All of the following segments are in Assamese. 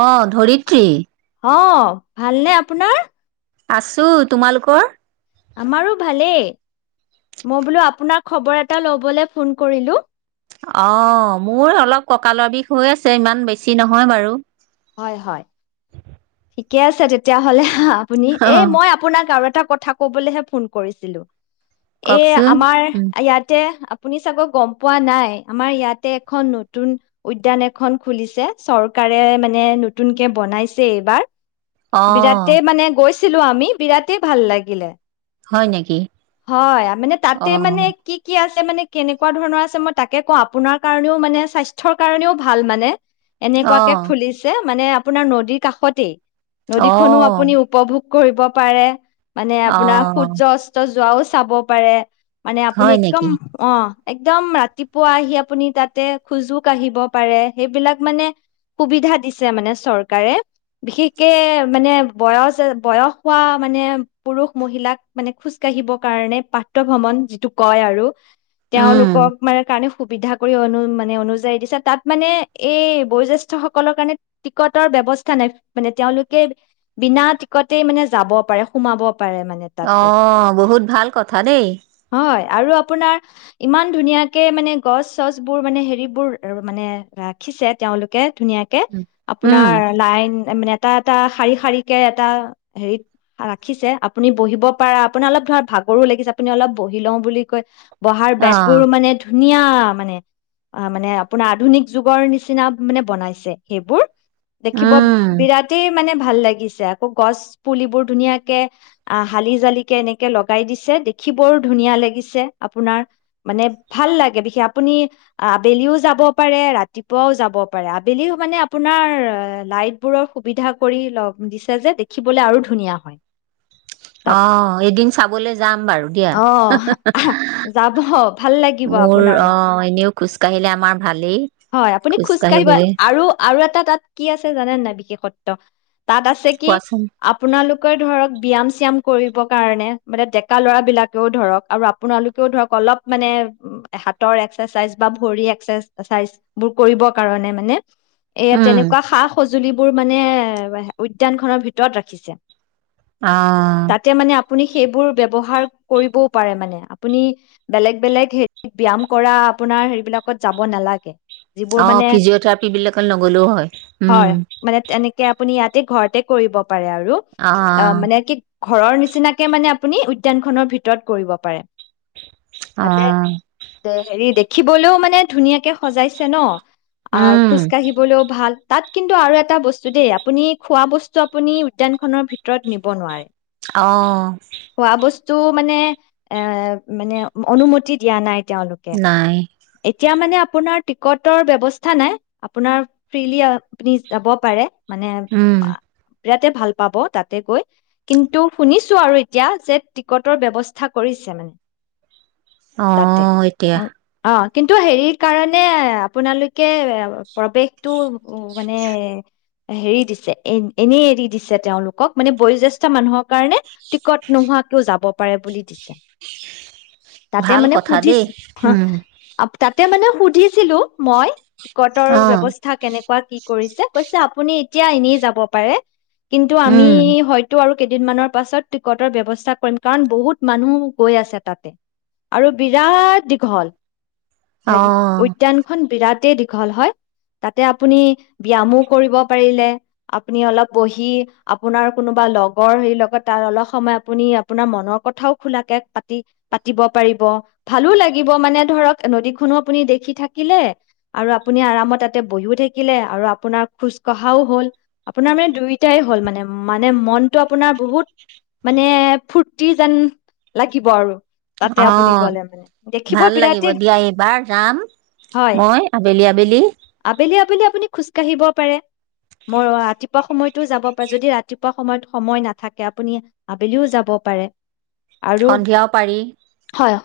অ', ধৰিত্ৰী। অ', ভালনে আপোনাৰ? আছোঁ, তোমালোকৰ? আমাৰো ভালেই। মই বোলো, আপোনাৰ খবৰ এটা ল'বলৈ ফোন কৰিলোঁ। অ', মোৰ অলপ কঁকালৰ বিষ হৈ আছে, ইমান বেছি নহয় বাৰু। হয়-হয়। ঠিকে আছে, তেতিয়াহ'লে। আপুনি, অ এই মই আপোনাক আৰু এট কথা ক'বলেহে ফোন কৰিছিলোঁ এই কওকচোন আমাৰ উম, ইয়াতে তুমি চাগৈ গম পোৱা নাই আমাৰ ইয়াতে এখন নতুন উদ্যান এখন খুলিছে চৰকাৰে মানে মানে নতুনকে বনাইছে এইবাৰ অ বিৰাতেই মানে গৈছিলো। গৈছিলো আমি বিৰাতেই ভাল লাগিলে হয় নেকি হয় মানে অ তাতেই মানে কি কি আছে। তাতেই মানে কেনেকুৱা ধৰণৰ আছে মই তাকে কওঁ আপোনাৰ কাৰণেও মানে স্বাস্থ্যৰ কাৰণেও ভাল মানে অ এনেকুৱাকে মানে আপোনাৰ নদীৰ কাষতেই অ নদীখনো আপুনি উপভোগ, কৰিব পাৰে। মানে অ আপোনাৰ সূৰ্য্য অস্ত যোৱাও, চাব পাৰে! মানে আপুনি হয় একদম নেকি অ' একদম ৰাতিপুৱা আহি আপুনি তাতে খোজোঁ কাঢ়িব পাৰে সেইবিলাক মানে, সুবিধা দিছে মানে চৰকাৰে বিশেষকে মানে বয়জে বয়স হোৱা মানে পুৰুষ-মহিলাক মানে খোজ কাঢ়িব কাৰণে প্ৰাতঃভ্ৰমণ যিটো কই আৰু উম তেওঁলোকক মানে কাৰণে, সুবিধা কৰি অনো মানে অনোযায়ী দিছে তাত মানে এই বয়োজেষ্ঠ, সকলৰ কাৰণে টিকটৰ ব্যৱস্থা নাই মানে তেওঁলোকে বিনা টিকটেই মানে যাব পাৰে সোমাব পাৰে মানে তাতে অ' বহুত ভাল কথা দেই, হয় আৰু আপোনাৰ ইমান ধুনীয়াকে মানে গছ - চছবোৰ মানে হেৰিবোৰ মানে ৰাখিছে তেওঁলোকে, ধুনীয়াকে উম আপোনাৰ লাইন মানে, এটা এটা শাৰী শাৰীকে এটা হেৰিত ৰাখিছে আপুনি বঢ়িব পাৰা আপোনাৰ অলপ ধৰক ভাগৰো লাগিছে আপুনি অলপ বঢ়ি লওঁ বুলি কৈ! বঢ়াৰ অ বেঞ্চবোৰো মানে, ধুনীয়া মানে আ মানে আপোনাৰ আধুনিক যুগৰ নিচিনা মানে বনাইছে, সেইবোৰ! দেখিব উম বিৰাতেই মানে, ভাল লাগিছে আকৌ গছপুলিবোৰ ধুনীয়াকে আ হালি - জালিকে এনেকে লগাই দিছে দেখি বৰ ধুনীয়া লাগিছে আপোনাৰ মানে ভাল লাগে দেখি আপুনি আবেলিও যাব পাৰে, ৰাতিপুৱাও যাব পাৰে। আবেলিও মানে আপোনাৰ লাইটবোৰৰ সুবিধা কৰি লগ দিছে যে দেখিবলে আৰু ধুনীয়া হয়। অ তাত এদিন চাবলে যাম বাৰু দিয়া। অ যাব ভাল লাগিব মোৰ আপোনাৰো অ এনেও খোজ কঢ়িলে আমাৰ ভালেই খোজ কাঢ়িবলে। অ আৰু এটা তাত কি আছে জানে নাই বিশেষত্ব? তাত আছে কি কোৱাচোন আপোনালোকে ধৰক ব্যায়াম চিয়াম কৰিব কাৰণে মানে ডেকা ল'ৰাবিলকেও ধৰক আৰু আপোনালোকেও ধৰক অলপ মানে হাতৰ এক্সেচাইজ বা ভৰিৰ এক্সেচাইজবোৰ কৰিবৰ কাৰণে মানে এ উম তেনেকুৱা সা-সজুঁলি [inaudible] উদ্যানখনৰ ভিতৰত ৰাখিছে। আহ তাতে মানে আপুনি সেইবোৰ ব্যবহাৰ কৰিবও পাৰে মানে আপুনি বেলেগ বেলেগ ব্যাম কৰা আপোনাৰ হেৰি বিলাকত যাব নালাগে। যিবোৰ অ মানে ফিজিঅ' থেৰাপি বিলাক নগলেও হয় উম আপোনি ইয়াতে ঘৰতে কৰিব পাৰে আৰু অ মানে কি ঘৰৰ নিচিনাকে মানে আপুনি উদ্যানখনৰ ভিতৰত কৰিব পাৰে অ তাতে হেৰি দেখিবলৈও মানে ধুনীয়াকে সজাইছে ন! উম [unintelligible] দিবলৈও ভাল। তাত কিন্তু আৰু এটা বস্তু দেই, আপুনি খোৱা বস্তু আপুনি উদ্যানখনৰ ভিতৰত নিব নোৱাৰে। অহ। তো মানে এ মানে অনুমতি দিয়া নাই। তেওঁলোকে নাই এতিয়া মানে আপোনাৰ টিকটৰ ব্যৱস্থা নাই। আপোনাৰ ফ্ৰিলি, আপুনি যাব পাৰে। মানে উম আ বিৰাতে ভাল পাব তাতে গৈ, কিন্তু শুনিছো আৰু এতিয়া যে টিকটৰ ব্যৱস্থা কৰিছে মান অ', এতিয়া। কিন্তু হেৰি কাৰণে আপোনালোকে প্ৰবেশটো মানে হেৰি দিছে এনেই এৰি দিছে তেওঁলোকক, মানে বয়োজ্যেষ্ঠ মানুহৰ কাৰণে টিকট নোহোৱা কৈও যাব পাৰে বুলি দিছে। তাতে ভাল মানে কথা দেই সুধিছি, উম আপতাত তে মানে সুধিছিলো মই টিকটৰ অ ব্যবস্থা তেনেকুৱা কেনেকুৱা কি কৰিছে, কৈছে আপুনি এতিয়া এনে যাব পাৰে কিন্তু আমি উম হয়টো আৰু কেইদিন মানৰ পাছত টিকিটৰ ব্যবস্থা কৰিম কাৰণ বহুত মানুহ গৈ আছে তাত আৰু বিৰাট দীঘল। অ হেৰি উদ্যানখন বিৰাট দীঘল তে দীঘল হয়, তাতে আপুনি ব্যামো কৰিব পাৰিলে, আপুনি অলপ বহি আপোনাৰ কোনোবা লগৰী লগত। তাৰ অলপ সময় আপুনি মনৰ কথাও সোলাকে পাতিব পাৰিব। ভালো লাগিব মানে ধৰক নদীখনো আপুনি দেখি থাকিলে আপুনি আৰামত বহি থাকিলে আৰু আপোনাৰ খোজ কঢ়াও হল আপোনাৰ মানে দুইটা হল মানে মানে মনটো আপোনাৰ বহুত মানে ফুটি্ যেন লাগিব আৰু। তাতে অ আপুনি গ'লে মানে দেখিব ভাল লাগিব বিৰাটেই দিয়া এবাৰ যাম হয় মই আবেলি আবেলি আবেলি আবেলি আপুনি খোজ কাঢ়িব পাৰে মই অ ৰাতিপুৱা সময়টো যাব পাৰে যদি ৰাতিপুৱা সময়ত সময় নাথাকে এ‌ আপুনি আবেলিও‌ যাব‌ পাৰে সন্ধিয়াও পাৰি।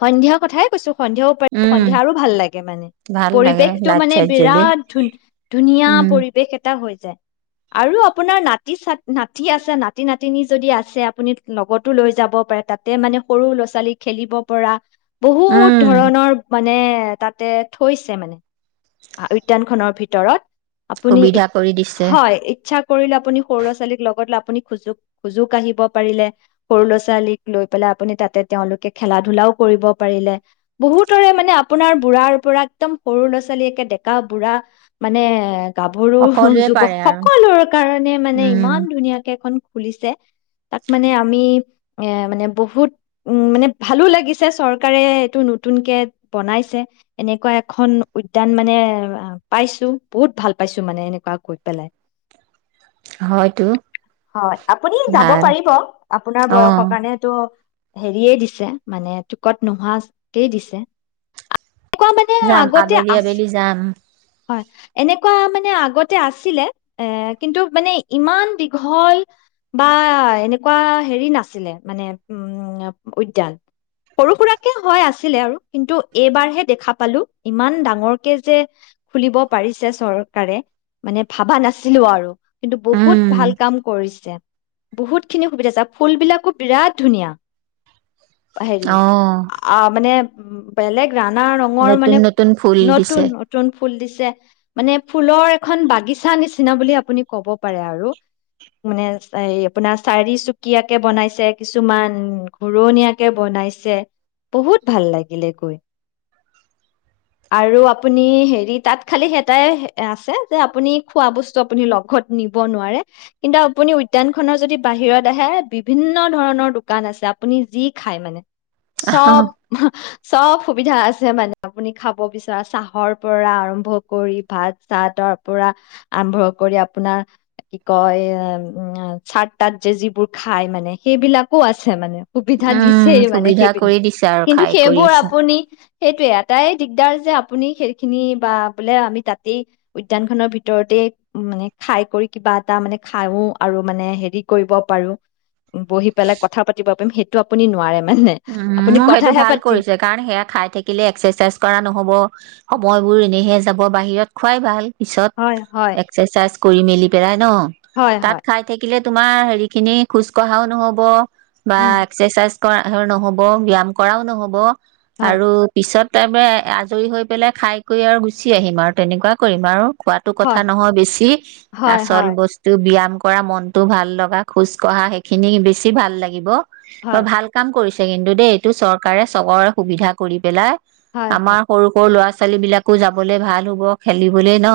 সন্ধ্যা কথাই কৈছোঁ। সন্ধিয়াও পাৰি, উম সন্ধিয়া আৰু ভাল লাগে মানে, ভাল লাগে পৰিৱেশটো লাইট মানে চাইট জ্বলি বিৰাত ধু, ধুনীয়া উম পৰিৱেশ এটা হয়। আৰু আপোনাৰ নাতি-ছাত, নাতি আছে, নাতি-নাতিনী যদি আছে আপুনি লগতো লৈ যাব পাৰে, তাতে মানে সৰু ল'ৰা-ছোৱালী খেলিব পৰা বহুত উম ধৰণৰ মানে এ, তাতে থৈছে মানে। আ, উদ্যান খনৰ ভিতৰত আপুনি, ই, সুবিধা কৰি দিছে হয় ইচ্ছা কৰিলে আপুনি সৰু ল'ৰা-ছোৱালীক লগত লৈ আপুনি খোজোঁ, খোজোঁ কাঢ়িব পাৰিলে, সৰু ল'ৰা-ছোৱালীক লৈ পেলাই আপুনি তাতে তেওঁলোকে খেলা-ধূলাও কৰিব পাৰিলে, বহুতৰে মানে আপোনাৰ বুঢ়াৰ পৰা একদম সৰু ল'ৰা-ছোৱালীয়ে একে ডেকা-বুঢ়া মানে গাভৰু, সকলোৱে যুৱক পাৰে আৰু সকলোৰে কাৰণে মানে উম ইমান ধুনীয়াকে এখন খুলিছে, তাত মানে আমি এ মানে বহুত, মানে ভালো লাগিছে, চৰকাৰে এইটো নতুনকে বনাইছে এনেকুৱা এখন উইদ উদ্যান মানে পাইছোঁ, বহুত ভাল পাইছোঁ মানে এনেকুৱা গৈ পেলাই। হয়তো অ', আপুনি যাব ভাল পাৰিব, আপোনাৰ অ বয়সৰ কাৰণে টো হেৰীয়ে দিছে, মানে টিকট নোহোৱাকে দিছে। এনেকুৱা মানে যাম আগতে আবেলি আবেলি যাম। হয়, এনেকুৱা মানে আগতে আছিলে, এ কিন্তু মানে ইমান দীঘল বা এনেকুৱা হেৰি নাছিলে, মানে উম, উদ্যান, সৰু সুৰাকে হয়, আছিলে আৰু কিন্তু এইবাৰহে দেখা পালোঁ ইমান ডাঙ ডাঙৰকে যে, খুলিব পৰিছে চৰকাৰে, মানে ভাবা নাছিলো আৰু। কিন্তু উম বহুত ভাল কাম কৰিছে। বহুতখিনি সুবিধা হৈছে আৰু ফুলবিলাকো বিৰাত ধুনীয়া। অ হেৰি, অ' মানে উম, বেলেগ নানা ৰঙৰ নতুন মানে নতুন ফুল নতুন, দিছে নতুন ফুল দিছে, মানে ফু ফুলৰ এখন বাগিচা নিচিনা বুলি আপুনি ক'ব পাৰে আৰু, মানে এই, আপোনাৰ চাৰিচুকীয়াকে বনাইছে, কিছুমান ঘূৰণীয়াকে বনাইছে, বহুত ভাল লাগিলে গৈ। আৰু আপুনি হেৰি তাত খালী এটা এ আছে যে, আপুনি খোৱা বস্তু আপুনি লগত নিব নোৱাৰে, কিন্তু আপুনি উদ্যানখনৰ যদি বাহিৰত আহে বিভিন্ন ধৰণৰ দোকান আছে, আপুনি যি খাই মানে। চব চব সুবিধা আছে মানে আপুনি খাব বিচৰা চাহৰ পৰা আৰম্ভ কৰি, ভাত চাতৰ পৰা আম্ভ্ৰ কৰি আপোনাৰ কি কয়, চাত তাত যে, যিবোৰ খাই মানে, সেইবিলাকো আছে মানে। সুবিধা উম দিছেই মানে সুবিধা সেইবিলাক, কৰি দিছে আৰু কিন্তু খাই সেইবোৰ কৰিছে আপুনি সেইটোৱে আ এটা এ দিগদাৰ যে, আপুনি সেইখিনি বা বুলে আমি তাতেই উদ্যানখনৰ ভিতৰতেই মানে খাই কৰি কিবা এটা মানে খাওঁ আৰু মানে হেৰি কৰিব পাৰো, বহি পেলাই কথা পাতিব পাৰিম, সেইটো আপুনি নোৱাৰে মানে উম, আপুনি মো, সেইটো কথাহে ভাল পাতি কৰিছে কাৰণ সেয়া খাই থাকিলে এক চে চেচ কৰা নহব, সময়বোৰো এনেহে যাব। বাহিৰত খোৱাই ভাল। পিছত, হয় হয় এক্সেচাইছ কৰি মেলি বেৰাত [unintelligible] ন। হয় তাত হয় খাই থাকিলে তোমাৰ হেৰিখিনি খোজ কঢ়াও নহব। বা, উম এক্সেচাইছ অহৰ নহব, ব্যাম কৰাও নহব। হয় আৰু পিছত একেবাৰে, আজৰি হৈ পেলে খাই কৰি আৰু গুছি আহিম আৰু তেনেকুৱা কৰিম আৰু। খোৱাটো কথা হয় নহয় বেছি, হয় আচল হয় বস্তু ব্যাম কৰা মনটো ভাল লগা, খোজ কঢ়া সেইখিনি বেছি ভাল লাগিব। হয় মই ভাল কৰিছে কিন্তু দেই, এইটো চৰকাৰে সবৰে সুবিধা কৰি পেলাই। হয় হয় আমাৰ সৰু সৰু ল'ৰা ছোৱালী ছোৱালী বিলাকো যাবলৈ ভাল হব, খেলিবলৈ ন।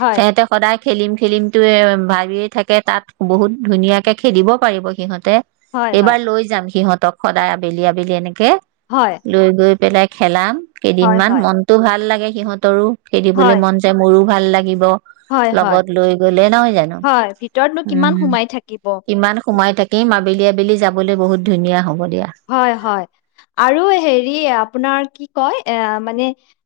হয় হেতে সদাই খেলিম খেলিম টোৱে, ভাবিয়ে থাকে তাত বহুত ধুনীয়াকে খেলিব পাৰিব সিহঁতে। হয় হয় এইবাৰ লৈ যাম সিহঁত সদায় আবেলি আবেলি এনেকে। হয় লৈ গৈ পেলাই খেলাম। কেইদিন হয় মান হয় মনটো ভাল লাগে। সিহঁতৰো খেলিবলৈ হয় মন যায় মোৰো ভাল লাগিব। হয় হয় লগত লৈ গলে নহয় জানো? হয় ভিতৰতনো কিমান উম, সোমাই থাকিব কিমান সোমাই থাকে। তেওঁ এই আবেলি আবেলি যাবলৈ বহুত ধুনীয়া হ'ব দিয়া হয় হয়। আৰু হেৰি আপোনাৰ কি কয়, এয়া মানে,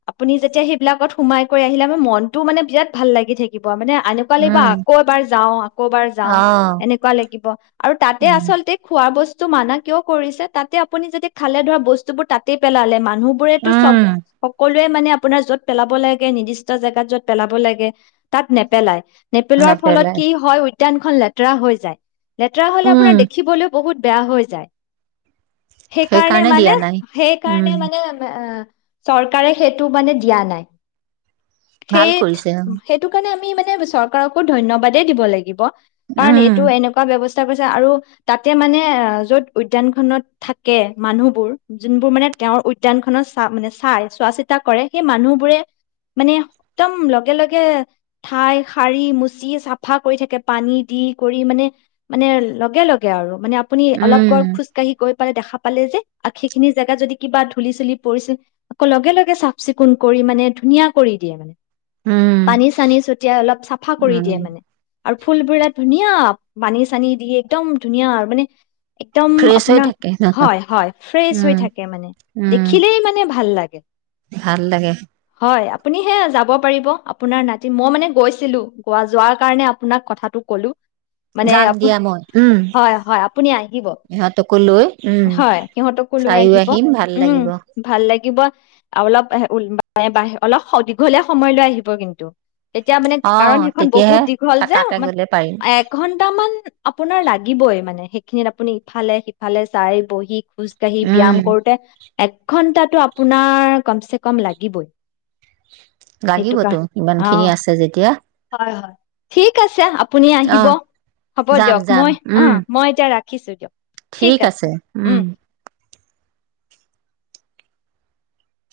আপুনি যেতিয়া সেইবিলাকত সোমাই কৰি আহিল মনটো মানে বিৰাট ভাল লাগি থাকিব। মানে, এনেকুৱা লাগিব উম আকৌ এবাৰ যাওঁ, আকৌ এবাৰ অ যাওঁ এনেকুৱা লাগিব। আৰু উম আচলতে খোৱা বস্তু তো মানা কিয় কৰিছে? তাতে আপুনি যদি খালে ধৰা বস্তু বোৰ তাতে পেলালে মা মানুহ বোৰেটো চৱ উম সকল এইতো মানে আপোনাৰ য'ত পেলাব লাগে নিদিষ্ট জেগাত য'ত পেলাব লাগে, তাত নেপেলাই। নেপেলোৱাৰ ফলত নেপেলাই কি হয় উদ্যানখন লেতেৰা হৈ যায়। লেতেৰা হ'লে, উম আপোনাৰ দেখিবলে বহুত বেয়া হৈ যায়। সেইকাৰণে মানে দিয়া নাই উম সেইকাৰণে মানে চৰকাৰে সেইটো মানে দিয়া নাই। ভাল সেইট কৰিছে সেইটোকাৰণে আমি মানে চৰকাৰকো ধন্যবাদেই দিব লাগিব। কাৰণ উম এইটো এনেকুৱা ব্যৱস্থ তাৰপাছত আৰু তাতে মানে য'ত উদ্যানখনত থাকে মানুহবোৰ যোনবোৰ মানে তেঁওৰ উদ্যানখনৰ চা মানে চাই চোৱা চিতা কৰে সেই মানু্হবোৰে মানে একদম লগে, লগে ঠাই সাৰি, মুচি চাফা কৰি থাকে পানী দি কৰি মানে মানে লগে, লগে আৰু। মানে আপুনি অলপ পৰ উম, খোজ কাঢ়ি গৈ দেখা পালে যে, সেইখিনি জেগাত যদি কিবা ধূলি চুলি পৰিছে আকৌ লগে, লগে চাফ চিকুন কৰি মানে ধুনীয়া কৰি দিয়ে মানে, উম, পানী চানী ছটিয়াই অলপ চাফা কৰি দিয়ে উম, মানে। আৰু ফুলবিলক ধুনীয়া পানী-চানী দি একদম্ ধুনীয়া আৰু মানে, একদম ফ্ৰেছ হৈ আপোনাৰ থাকে ন? হয় হয় ফ্ৰেছ হৈ উম, থাকে মানে উম, দেখিলেই মানে ভাল লাগে। [unintelligible] ভাল লাগে হয়! আপুনি সেই যাব পাৰিব আপোনাৰ নাতি মই মানে গৈছিলো যোৱা কাৰণে আপোনাক কথাটো ক'লো! মানে যাম আপোনাৰ দিয়া মই উম, হয় হয় আপুনি আহিব ইহঁতকো লৈ উম, হয় সিহঁতকো লৈ চাইও আহিব আহিম ভাল উম লাগিব ভাল লাগিব। [unintelligible] অলপ সম দীঘলীয়া সময় লৈ আহিব কিন্তু এতিয়া মানে কাৰণ অ', সেইখন বহুত তেতিয়াহে দীঘল যে থাকাকে গ'লে পাৰিম এঘণ্টামান আপোনাৰ লাগিবইয়ে মানে, সেইখিনিত আপুনি ইফালে-সিফালে চাই বঢ়ি, খোজ কঢ়ি উম, ব্যায়াম কৰোঁতে। এঘণ্টাটো আপোনাৰ কমছেকম লাগিবই, সেইটো লাগিব কাৰ টো অ'। ইমানখিনি আছে যেতিয়া, হয় হয়। ঠিক আছে। আপুনি আহিব অ', হ'ব যাম, দিয়ক যাম মই অ উম, মই এতিয়া, ৰাখিছোঁ দিয়ক। ঠিক আছে, উম।